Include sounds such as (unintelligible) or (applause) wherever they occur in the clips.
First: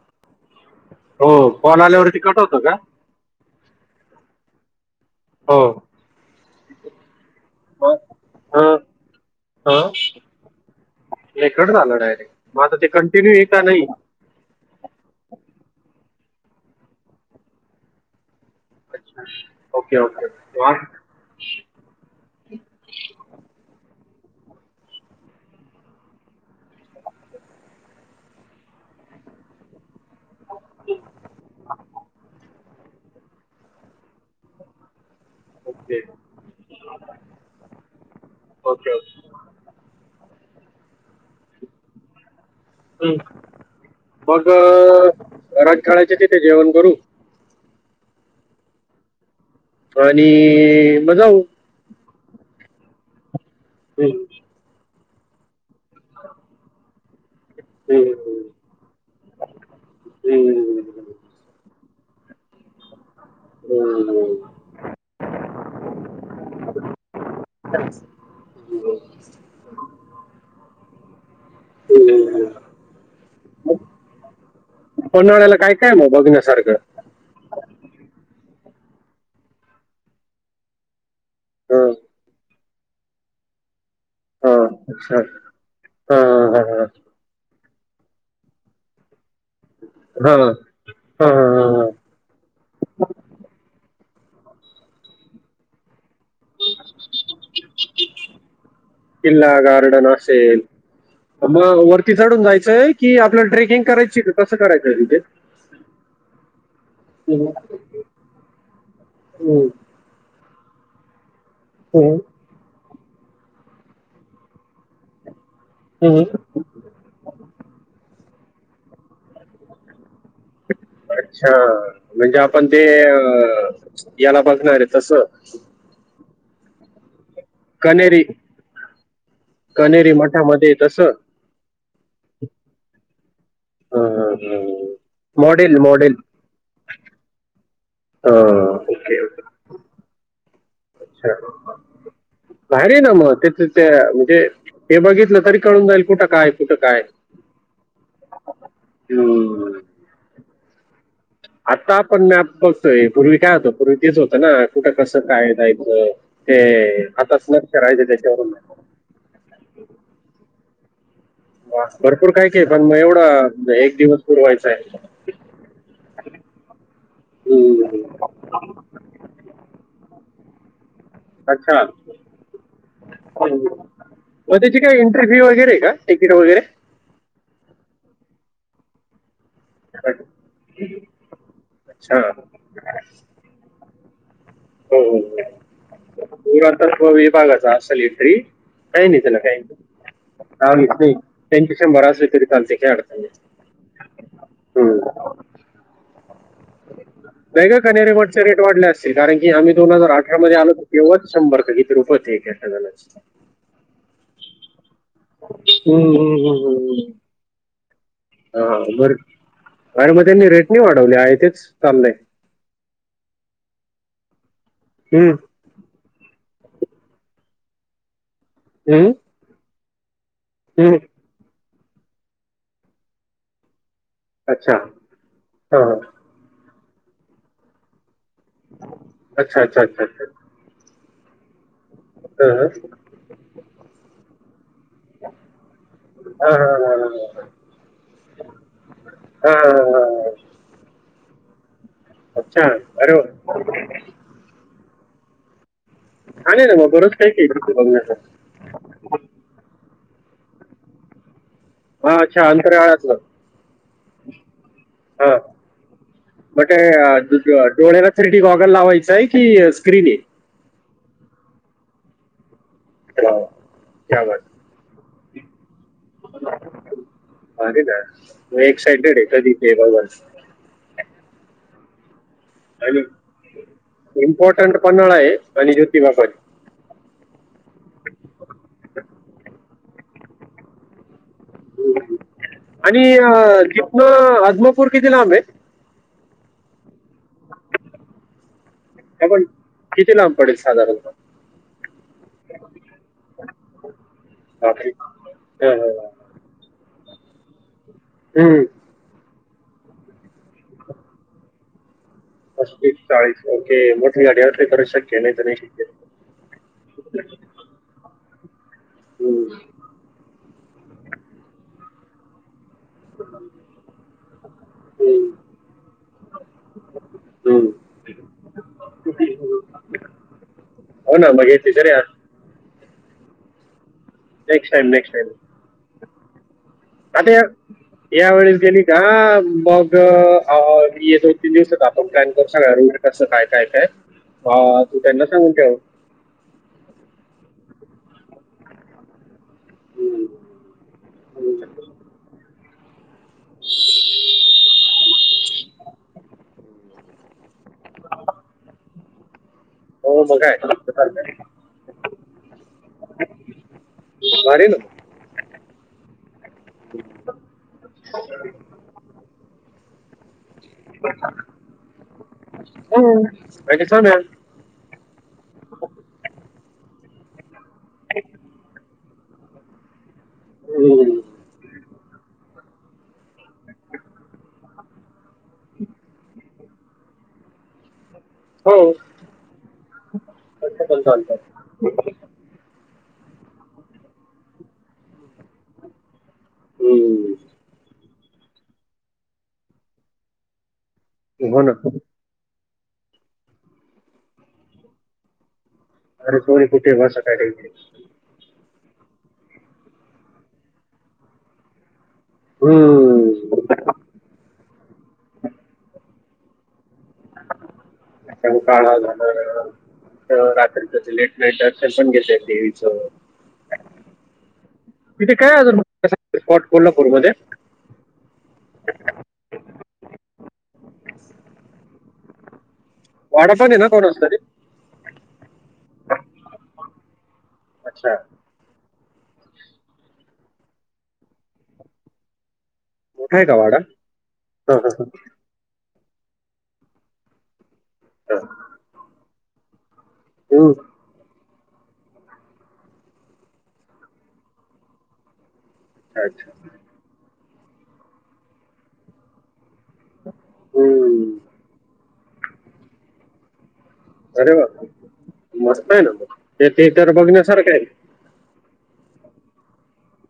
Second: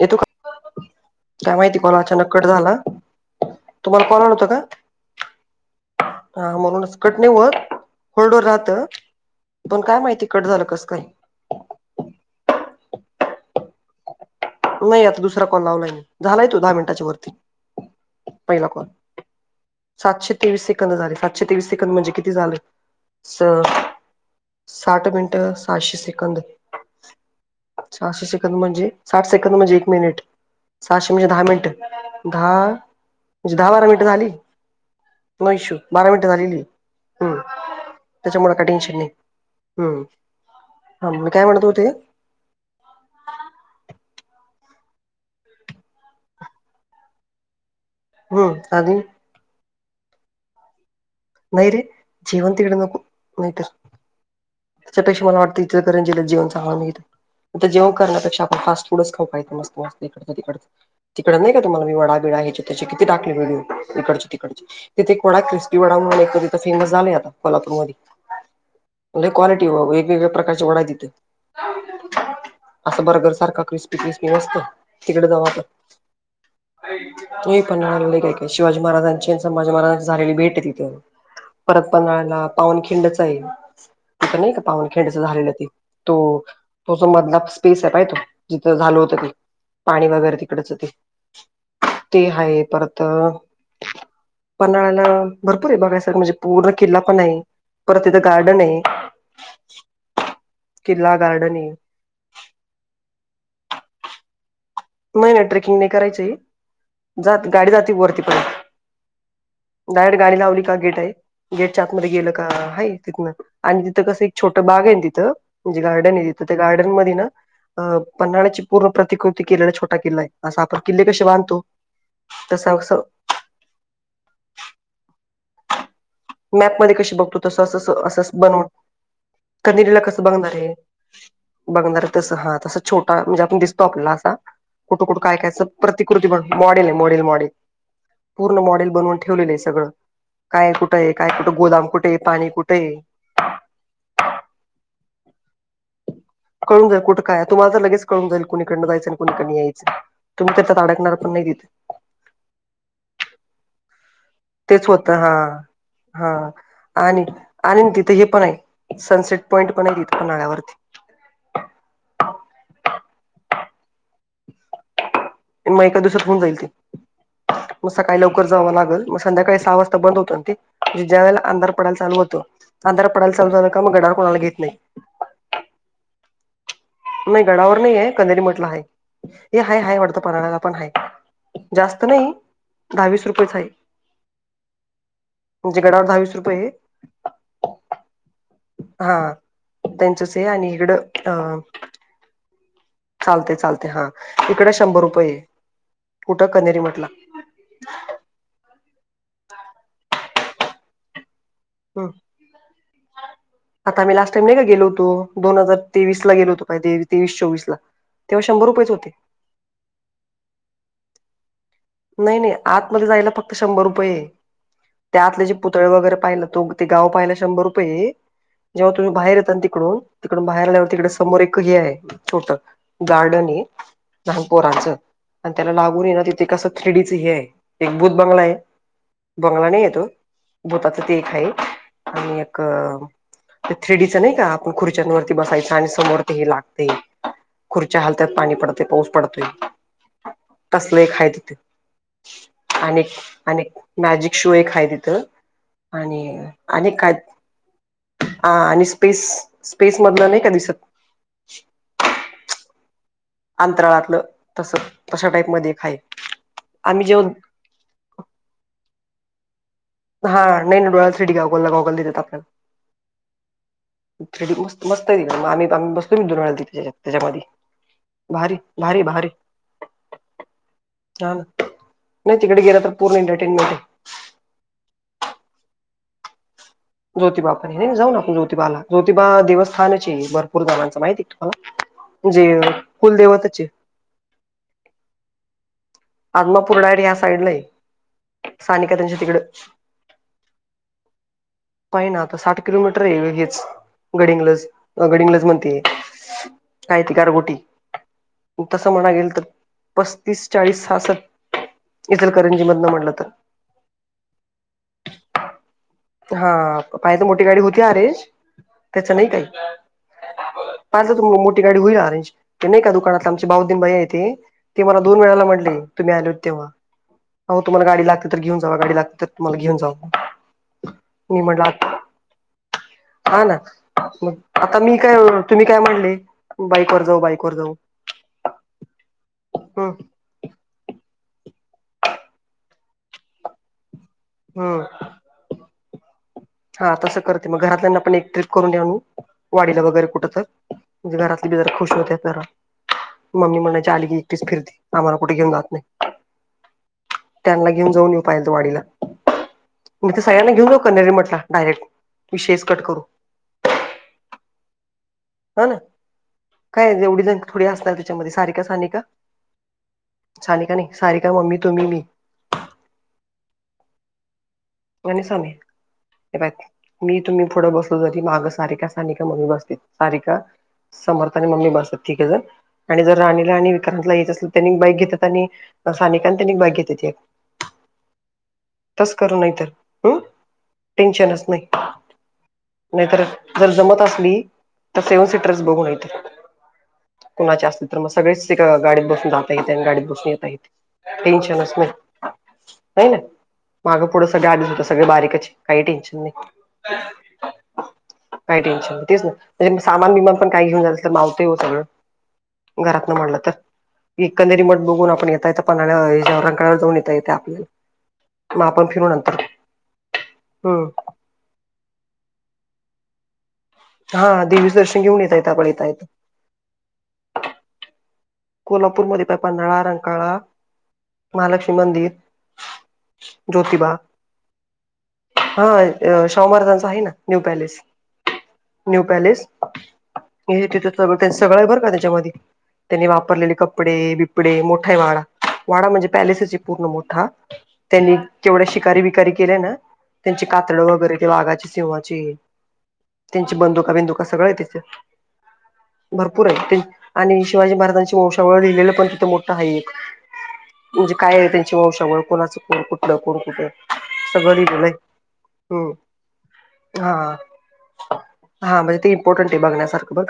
येतो का? हो काय माहिती, कॉल फोन आल्यावरती अचानक कट होतं का झाला. तुम्हाला कॉल आला होता का? हो. हा म्हणूनच, कट नाही होत हां होल्डं वर राहतं. पण हां काय माहिती, कट झालं कसं काय? नाही, कट झाला डायरेक्ट. मग आता ते कंटिन्यू आहे का नाही? नाही, आता दुसरा कॉल लावलाय मी. झालाय तो दहा मिनिटांच्या वरती, पहिला कॉल. अच्छा ओके ओके सातशे तेवीस हां सेकंद झाले. सातशे तेवीस सेकंद म्हणजे किती झाले? स साठ मिनिटं, सहाशे सेकंद. सहाशे सेकंद म्हणजे साठ सेकंद म्हणजे एक मिनिट. सहाशे म्हणजे दहा मिनिट, दहा म्हणजे दहा-बारा मिनिटं झाली. नो इश्यू, ओके बारा मिनिटं झालेली. हं.. त्याच्यामुळे काही ओके ओके टेंशन नाही. हम्म्. हा, मी काय म्हणत होते? हम्म्. मग, रंकाळ्याच्या तिथे जेवण करू. हम्म्.. आणि आणि... मग जाऊ. नाही रे. जेवण तिकडं नको, नाही तर हम्म्. त्याच्यापेक्षा मला वाटतं, इचलकरंजी ला जेवण चांगलं मिळतं. इथं जेवण हं. करण्यापेक्षा आपण फास्ट पूढंच काहीतरी खाऊ, मस्त-मस्त हं. हं. इकडचं-तिकडचं. हं. तिकडं नाही का, तुम्हाला मी वडा-बिडा ह्याचे-त्याचे ते टाकले व्हिडिओ, इकडचे तिकडचे. तिथे एक वडा, क्रिस्पी वडा पाणी-पूरीचं फेमस झालंय, आता कोल्हापूर मध्ये. लई क्वालिटी आहे बाबा, वेगवेगळ्या प्रकारचे वडे आहेत तिथे. असा बर्गर सारखा क्रिस्पी-क्रिस्पी मस्त, तिकडं जाऊ आपण. विन्या सारखं. तू ये पन्हाळ्याला, लई काय-काय आहे. शिवाजी महाराजांची आणि संभाजी महाराजांची झालेली भेट आहे तिथे. परत हां पन्हाळ्याला, पावनखिंडच आहे. तिथं नाही का हां पावनखिंडचं हां झालेलं ते? तो, हां तो जो मधला स्पे स्पेस आहे पाहिला का तू? तिथं झालं होत ते, पाणी वगैरे हां हां तिकडंचं ते हां हां ते आहे. परत पन्हाळ्याला, भरपूर आहे बघायं सारखं. म्हणजे पूर्ण किल्ला पण आहे. परत तिथं, गार्डन आहे. किल्ला, गार्डन. पण असेल. किल्ला गार्डन मग, आहे वरती चढून जायचंय की आपल्याला ट्रेकिंग करायची? कसं करायचंय तिथे? नाही नाही ट्रेकिंग नाही करायचंय जात गाडी जाते वरती पण हम्म्. डायरेक्ट, गाडी लावली का गेट आहे. गेटच्या आतमध्ये गेलं का आहे तिथनं. आणि तिथं कसं एक छोटं बाग आहे तिथं म्हणजे गार्डन आहे तिथं त्या गार्डन मध्ये ना, अ.. पन्हाळ्याची पूर्ण प्रतिकृती केलेला छोटा किल्ला आहे. असा आपण किल्ले कसे अच्छा.. बांधतो म्हणजे आपण तसं ते असं अ.. याला बघणारे तसं मॅप मध्ये कसे बघतो तू? तसं. असं-असं, कनेरी असं-असंच बनावट. कण्हेरीला कनेरी कसं बघणार आहे? मठामध्ये तसं बघणार तस हा तस छोटा म्हणजे आपण दिस तो आपला असा कुठं कुठं काय कायचं मॉडेल मॉडेल प्रतिकृती पण मॉडेल आहे मॉडेल मॉडेल. पूर्ण मॉडेल बनवून ओके ठेवलेलं अच्छा आहे सगळं काय आहे कुठ कुठं आहे काय कुठं गोदाम कुठे आहे पाणी कुठे इनऑडिबल (unintelligible) म्हणजे हे बघितलं तरी कळून जाईल कुठ कळून जाईल कुठं काय तुम्हाला त लगेच कळून जाईल कणीकडं जायचं आणि कोणीकडन हम्म. यायचं. तुम्ही त्यात अडकणार पण नाही तिथे. आता आपण मॅप पूर्वी काय होत पूर्वी तेच होतं ना तेच कुठं होतं कसं हा काय जायचं हा. ते आणि आताच आणि लक्षरायचं तिथे हे पण त्याच्यावरून. आहे सनसेट पॉईंट पण आहे इथ पन्हाळ्यावरती. भरपूर काय का पण मग एवढं एक दिवस पुरवायच आहे. म एका दिवसात होऊन जाईल ते मग हम्म. सकाळी लवकर जावं लागल. मग संध्याकाळी सहा वाजता बंद होत ते ज ज्यावेळेला अंधार अच्छा पडायला चालू होतो अंधार पडायला चालू झाला हम्म. का मग गडावर कोणाला मग घेत नाही. (unintelligible) वगैरे का टिकीट वगैरे. नाही गडावर नाही आहे कणेरी म्हट ला आहे. हे हाय हाय वाटतं पन्हाळाला पण हाय जास्त अच्छा नाही हो दहावीस रुपयेच हाय. हो हो रुपये पुरातत्व विभागाचा असेल (unintelligible) काही नाही हा त्याला काही त्यांचच आहे आणि इकडं नाही अ त्याचे शंभर असले तरी चालतय काय नाही चालते चालते हा इकडे हम्म. शंभर रुपये ये कुठं कनेरी म्हटला. नाही ग कनेरी मठचा रेट वाढला असेल कारण की आम्ही दोन हजार अठरामध्ये आलो तर तेव्हाच शंभर का-की हम् तिरुपती कसा झाला असत. आता आम्ही लास्ट टाईम नाही का गलो होतो दोन हजार तेवीस ला गेलो होतो पाय तेवीस चोवीस ला. तेव्हा शंभर हा रुपयेच होते बर आणि मग त्यांनी रेट नाही वाढवले आहे तेच चाललं नाही नाही आतमध्ये जायला फक्त शंभर रुपये त्या हम्म, आतल्या पुतळे वगैरे पाहिला तो ते गाव पाहिला शंभर रुपये जेव्हा हम्म, तुम्ही बाहेर यतान तिकडून तिकडून बाहेर आल्यावर हम्म. तिकड समोर एक हे आहे छोट गार्डन हे. लहान अच्छा पोरांचं आणि त्याला हा हा. लागून ये ना तिथे कसं थ्रीडीचं हे आहे एक भूत बंगला हे. अच्छा बंगला अच्छा नाहीये अच्छा तो अच्छा भूताच ते एक आहे आणि हा, एक हा. ते थ्रीेडीच नाही का आपण खुर्च्यांवररती बसायचं आणि समोर ते हे हा, हा, लागते हा, हा. खुर्च्या हलत्यात पाणी पडतय पाऊस पडतोय हा, हा, हा. तसल एक हाय तिथ. अच्छा अरे वा. आणि-आणि मॅजिक शो एक हाय तिथं. छान आहे ना मग आणि-आणि काय बरंच काही काही तिथे बघण्याचं आ आणि स्पेस स्पेसमधन नाही का दिसत. हा अच्छा अंतराळातलं. अंतराळातलं तस तशा हा टाईप मध्ये एक हाय मटे आम्ही जेव्हा डू-ड-डोळेला थ्रीडी गॉगल लावायचं आहे की स्क्रीन ये. हा नाही ना डोळ्याला थ्री डी गॉगला गॉगल नि देतात वा, वा. क्या आपल्याला बात. थ्रीडी मस्त मस्त आहे तिकड आम्ही आम् ब द- त्याच्यामध्ये भारी ना भारी मी भारी एक्साइटेड आहे भारी. कधी ते बघायला हा न नाही तिकडे गेल तर आणि पूर्ण एंटरटेनमेंट आहे. इम्पॉर्टंट पन्हाळा आहे आणि ज्योतिबापन. ज्योतिबा पण हायना जाऊन आपण ज्योतिबाला ज्योतिबा देवस्थानाच हे भरपूर जाणांचं माहिती आहे ह- जे कुल देवतच हे. म अदमापूर किती लांब हे आजमापूर डा साईडला हे सानिका त्यांच्या तिकड. आपण किती लांब पडेल साधारण पायना आता साठ किलोमीटर आहे लगेच गडिंग्लज बापरे गडिंग्लज म्हणते हं, हं, कायती गारगोटी हं. हं. तस म्हणाय गेल तर पस्तीस चाळीस सास. पस्स चाळीसओ मोठठी अडीे कर शके नाही तरी नाही शके. (unintelligible) हा पाहि तर मोठी गाडी होती आहे त्याच नाही काही हं, पाहिलं तुम मोठी गाडी होईल अरेंज क नाही का तु दुकाना आमचे बाऊदन बाई आहे त ती मला दोन हं, वेळाला म्हटली तुम्ही आली हो तेव्हा अहो हं. तुमला गाडी लागते तर घेन जा गा लागते तुम्हाला घेऊन जावा हो ना मी म म्हटलं ऐति आ- जरिया हा ना मग नेक्स्ट आता टाइम मी नेक्स्ट काय टाइम तुम्ही काय म्हणले बाईक वर जाऊ आता या, बाईक वर जाऊ या वेळेस गेली का हम्म मग मी दोन, तीन दिवस येत आपण प्लॅन करू सगणार रोटसं काय, काय, काय हम्म त्यांना सांगून त्यांव हा तसं करतते मग घरातल्याना पण एक ट्रीप करून देऊ वाडीला वगैरे हम्म. कुठ तर म्हणजे घरातली बी जरा खुश होते जरा मम्मी म्हणायची आली की एकटीच फिरती आम्हाला कुठं घेऊन जात नाही त्यांना घेऊन जाऊन येऊ पाहिल तो वाडीला नाई ते हो मग सगळ्यांना काय घेऊन जाऊया कणेरी मठला डायरेक्ट विषेच कट करू मारीन हा ना काय एवढी जण थोडी असणार त्याच्यामध्ये सारीका, सनिका सानिका नाही सारिका मम्मी तुम्ही मी हो बा आणि समी मी हे पायमी तुम्ही पुढं बसलो जरी माग सारीका, सनिका मध्ये बसतील सारिका, समर्थ आणि मम्मी बसल तिघ जण आणि जर राणीला आणि विक्रांतला याच असल तर त्यांनी बाईक घेतात आणि सानेिकांतनी बाईक घेतेती ह तस करू नाही तर हम् तसं पण चालतं टेन्शनच नाही नाहीतर जर जमत असली तर सेव्हन सीटरस बघून येत हम्म. कुणाचे असतील तर मग सगळेच गाडीत बसून जाताय आणि गाडीत बसून येता येईल हो ना टेन्शनच नाही नाही ना मागं पुढं सगळे आलेच होत सगळे बारीकचे काही टेन्शन अरे सोरी कुठे बस काय रे? नाही काही टेन्शन तेच ना सामान बीमान पण काही घेऊन जाल तर मावतय हो सगळं घरात न म्हटल हम्म. तर इ कणेरीमठ बघून आपण येता येता पन्हाळा कळावर जाऊन येत आपल्याला मग आपण फिरून आणो रात्री क लेट नाईट दशन पण घेत देवीचं हा देवी इथे काय अजून स्पॉट कोल्हापूर मध्ये कोल्हापूरमध्ये पन्हाळा, रंकाळा, महालक्ष्मी मंदिर वाडा पण आहे ना ज्योतिबा कोणास तरी हा शाहू महारजांचा आहे ना न्यू पॅलेस अच्छा न्यू पॅलेस हे तिथ सगळं भर का त्याच्यामध्ये त्यांनी वाप मोठा आहे वापरलेले का वाडा कपडे, बिपडे हा, मोठा आहे हा, वाडा, वाडा म्हणजे पॅलेसेस पूर्ण मोठा त्यांनी हा. केवढ्या शिकारी, बिकारी केल्या ना त्यांची हम्म. कातड वगैरे ते वाघाच्या सिंवा त्यांची बंदुका, बिंदुका सगळं आहे तिथ भरपूर अच्छा आहे आणि शिवाजी महाराजांची वंशावळ लिहिलेलं पण तिथे मोठं आहे एक म्हणजे हम्म. काय आहे त्यांची वंशावळ कोणाचं कोण कुठलं कोण कुठं सगळं अरे वा लिहिलेलं आहे हू मस्त आहे ना मग. ते ते तर हा, बघण्यासारखं आहे हा हा म्हणजे ते इम्पॉर्टंट आहे बघण्यासारखं बघ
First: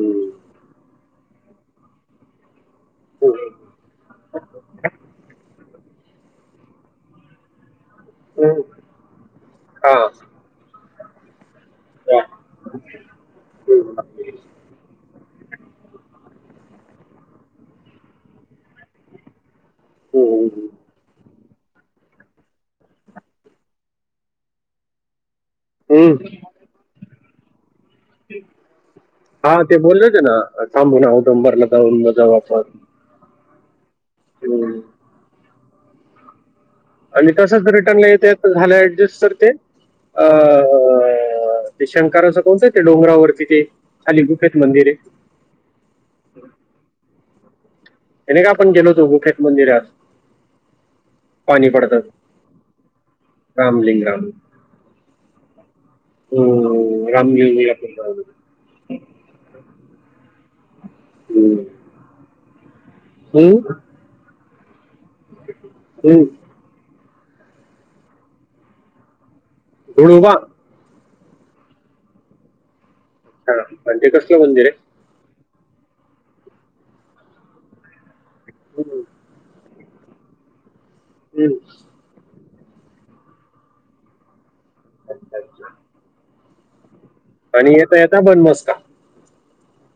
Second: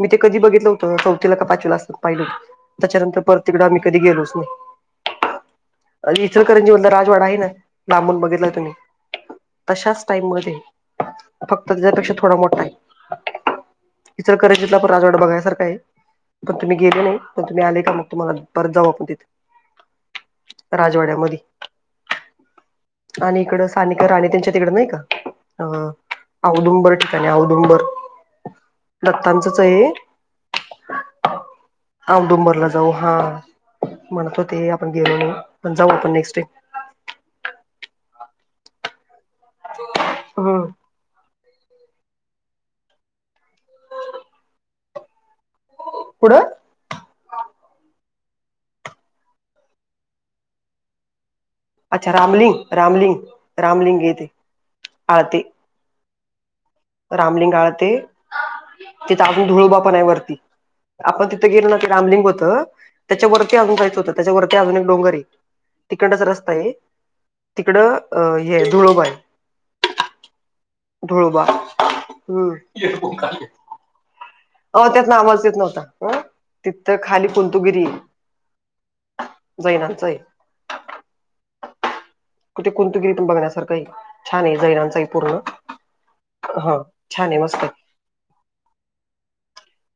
मी ते कधी बघितलं होतं चौथीला का पाचवीला असताना पाहिले त्याच्यानंतर परत हम्म. तिकडं आम्ही कधी गेलोच नाही इचलकरंजी मध्ये राजवाडा आहे ना लांबून बघितला हम्म. तुम्ही हा तशाच टाइम मध्ये फक्त त्याच्यापेक्षा वा. थोडा मोठा आहे हम्म. इचलकरंजीतला पण राजवाडा बघण्यासारखा आहे पण तुम्ही गेले नाही पण तुम्ही आले का मग तुम्हाला परत जाऊ आपण तिथे हम्म. राजवाड्यामध्ये आणि इकड सानिका राणी त्यांच्या तिकड नाही का अ हम्म. आव. दुंबर ठिकाणी अऔधुबर दत्तांचंच हा ते आहे. बोलले ना सां उटंबरला जाऊन मजा वापर. औदुंबरला जाऊ हा म्हणतो ते आपण गेलो नाही पण जाऊ आपण नेक्स्ट डे. आणि कसंच रिटर्नला येत झालं ऍडजस्ट तर ते होम्. अं, ते शंकारा असं कोणतं ते डोंगरावरती ते अलीिगुफेत मंदिर आहे. पुुढं. हे का आपण गेलोतो गुखेत मंदिरात. पाणी पडतात अच्छा रामलिंग रामलिंग रामलिंग येते हा ते हम् रमला. ते तागून धुळोबा पण आहे वरती आपण तिथं हम्म. गेलो ना रामलिंग होतं त्याच्यावररती हम्म, अजून जायच होतं त्याच्यावरती अजून एक डोंगर. हम्म. तिकडचा रस्ता आहे तिकडं हे धुळोबाय. हे का? धरबा हम् का? म्हणजे कसलं मंदिर? आहे नावा येत नव्हता तिथं खाली कुलतुगिरी हम्. जैनांचं आहे. हम्. कुठे कुंतगिरीतून बघण्यासारखंही छान आहे जैनांचाही पूर्ण ह छान आहे मस्त. बहता ब मस्त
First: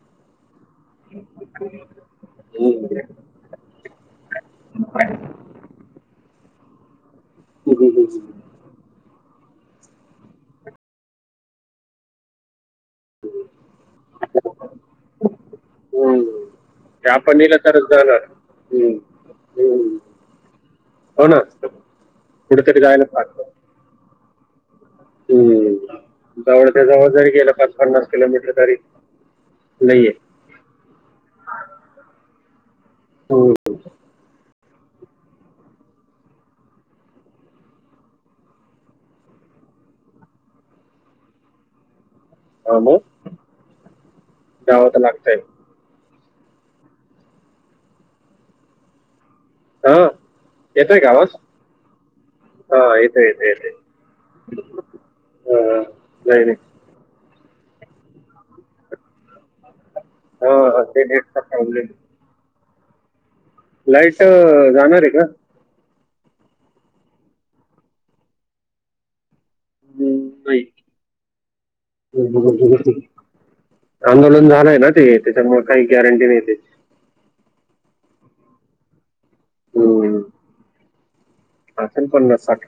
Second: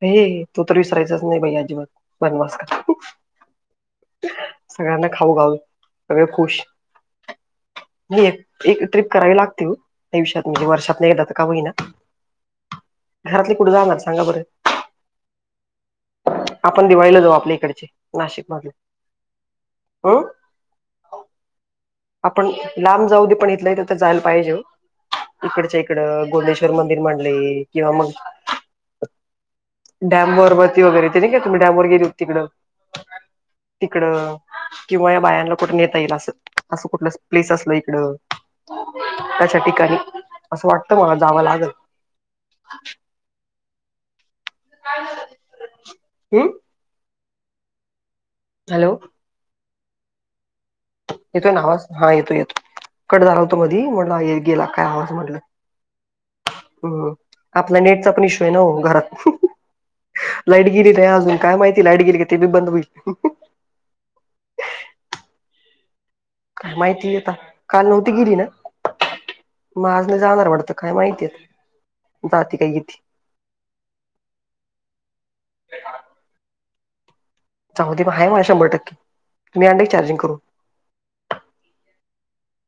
हे तू तर विसरायचाच नाही भाई अजिबात बनवास कर. हम्म. सगळ्यांना खाऊ खाऊ सगळे खुश हम्म. मी एक एक ट्र्रीप करावी लागते आयुष्यात म्हणजे वर्षात नाही जात का होईना. घरातले कुठे जाणार सांगा बरं. हम्. त्या दिवाळीला जाऊ आपण आपल्या नलं इकडचे तरच झालं नाशिक मधले हम्म हम्. अ हो ना. आपण जायला लांब जाऊ दे पाहतो पण इथलं तरथ जायला पाहिजे. हम्म. इकडच्या इकड जवळ गोडेश्वर त्या मंदिर जवळ जरी गेलं म्हडले पाच किंवा पन्नास मग किलोमीटर तरी नाहीये डॅम वबती वगैरे ते नाही का तुम्ही डॅम वर गेली हो तिकडं तिकडं. किंवा या बायांना कुठून येता येईल असं असं कुठलं प्लेस असल इकड. त्याशा ठिकाणी असं वाटत मला जावं लागेल. ह. हम्. हॅलो. हा. येतोय का आवाज इथोय ना आवाज हा यथो येतो. हा कड येते झाला येते होतो येते मधी म्हटला गेला काय आवाज म्हटलं. हा, नाही नाही हम् आपला नेटचा पण इशू आहे ना घरात हा लाईट हा, गिरी ते र अजून नेटचा काय माहिती प्रॉब्लेम लाईट गिरी का ते बी बंद होईल. लाईट जाणार आहे का? का माहिित आता काल नव्हती गेली ना. मज नाही जाणार वाटत काय माहितीय जाते काय किती? आंदोलन झालंय ना ते त्याच्यामुळे काही गॅरंटी नाही. सुमृद्धी म आहे मला शंभर टक्केुम्ही अक् चार्जिंग करून. आसल पन्नास साठ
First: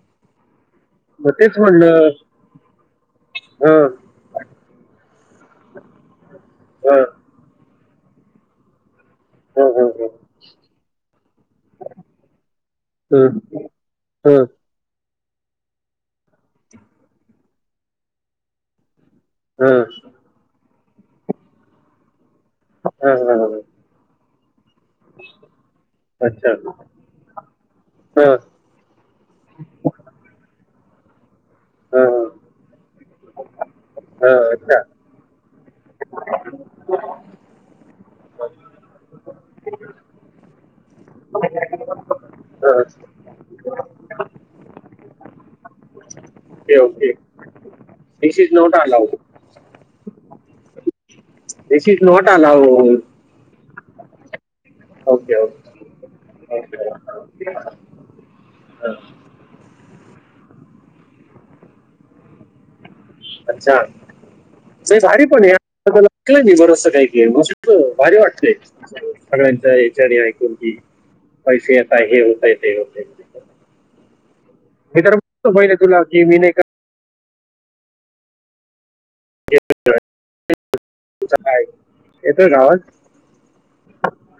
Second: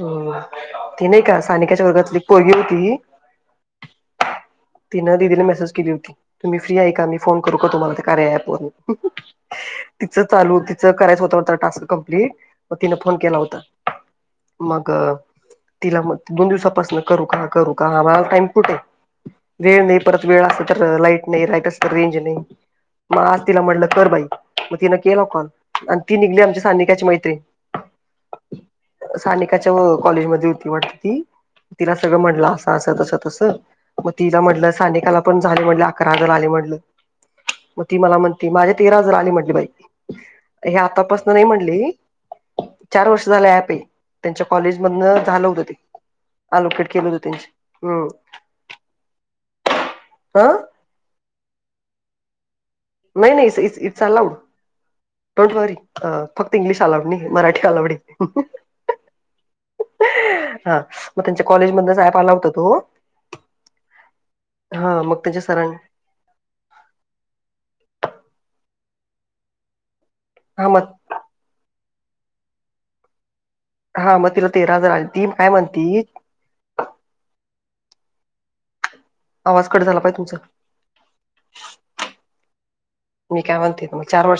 हम्म, ती नाही मग का? तेच सानिकाच्या म्हणलं वर्गातली एक पोरगी होती हा तिनं दिदीला मेसेज केली होती. तुम्ही फ्री आहे हा का? मी फोन करू का तुम्हाला त्या कार्या ॲप वरून. हा हा हा तिचं चालू तिचं करायचं होतं होता टास्क कमप्लीट मग तिनं फोन केला होता. हम. मग तिला मग दोन दिवसापासून करू का? करू का? मला टाइम कुठे? हा वेळ नाही, परत वेळ असेल तर लाईट नाही, लाईट असेल तर रेंज नाही. हा मग हा आज हा तिला म्हणलं कर बाई मग तिनं केला कॉल आणि ती निघली अच्छा आमच्या सनिकाची मैत्रीण. हा. सानिकाच्या कॉलेज मध्ये होती वाटत ती तिला सगळं म्हटलं असं असं तसं तसं मग हा तिला म्हटलं अच्छा सानेिकाला पण झाले म्हटलं अकरा हजार आले म्हटलं. मग ती मला म्हणती माझ्या तेरा हजार आली म्हटली बाई हे आतापासन नाही म्हणली हा चार वर्ष झालं ॲपेय त्यांच्या कॉलेज मधन झालं होतं ते. ओके आलोकेट केलं ओके होत त्यांचे हम् दिस इज नॉट अलाउड हां. This is not allowed. नाही नाही it's allowed. Okay don't worry फक्त इंग्लिश ओके आलाउड नाही मराठी आलाउडय. (inaudible) हां मग त्यांच्या कॉलेज मधन ॲप आला होता तो अच्छा! हा (unintelligible) मग सारी त्यांच्या पण सरां एकलं मी बरस काही के बघितलं भारी वाटतय सगळ्यांच एक जर्नी ऐकून हा ती मग पैसे यताय हे होतंय ते होतेयं हा मग तिला तेरा हजार मी आली तर ती काय होईल तुला म्हणती की मी नाही आवाज कट झाला बाय तुमचा. काय येतोय गावात म काय म्हनते तुम्ही चार वर्ष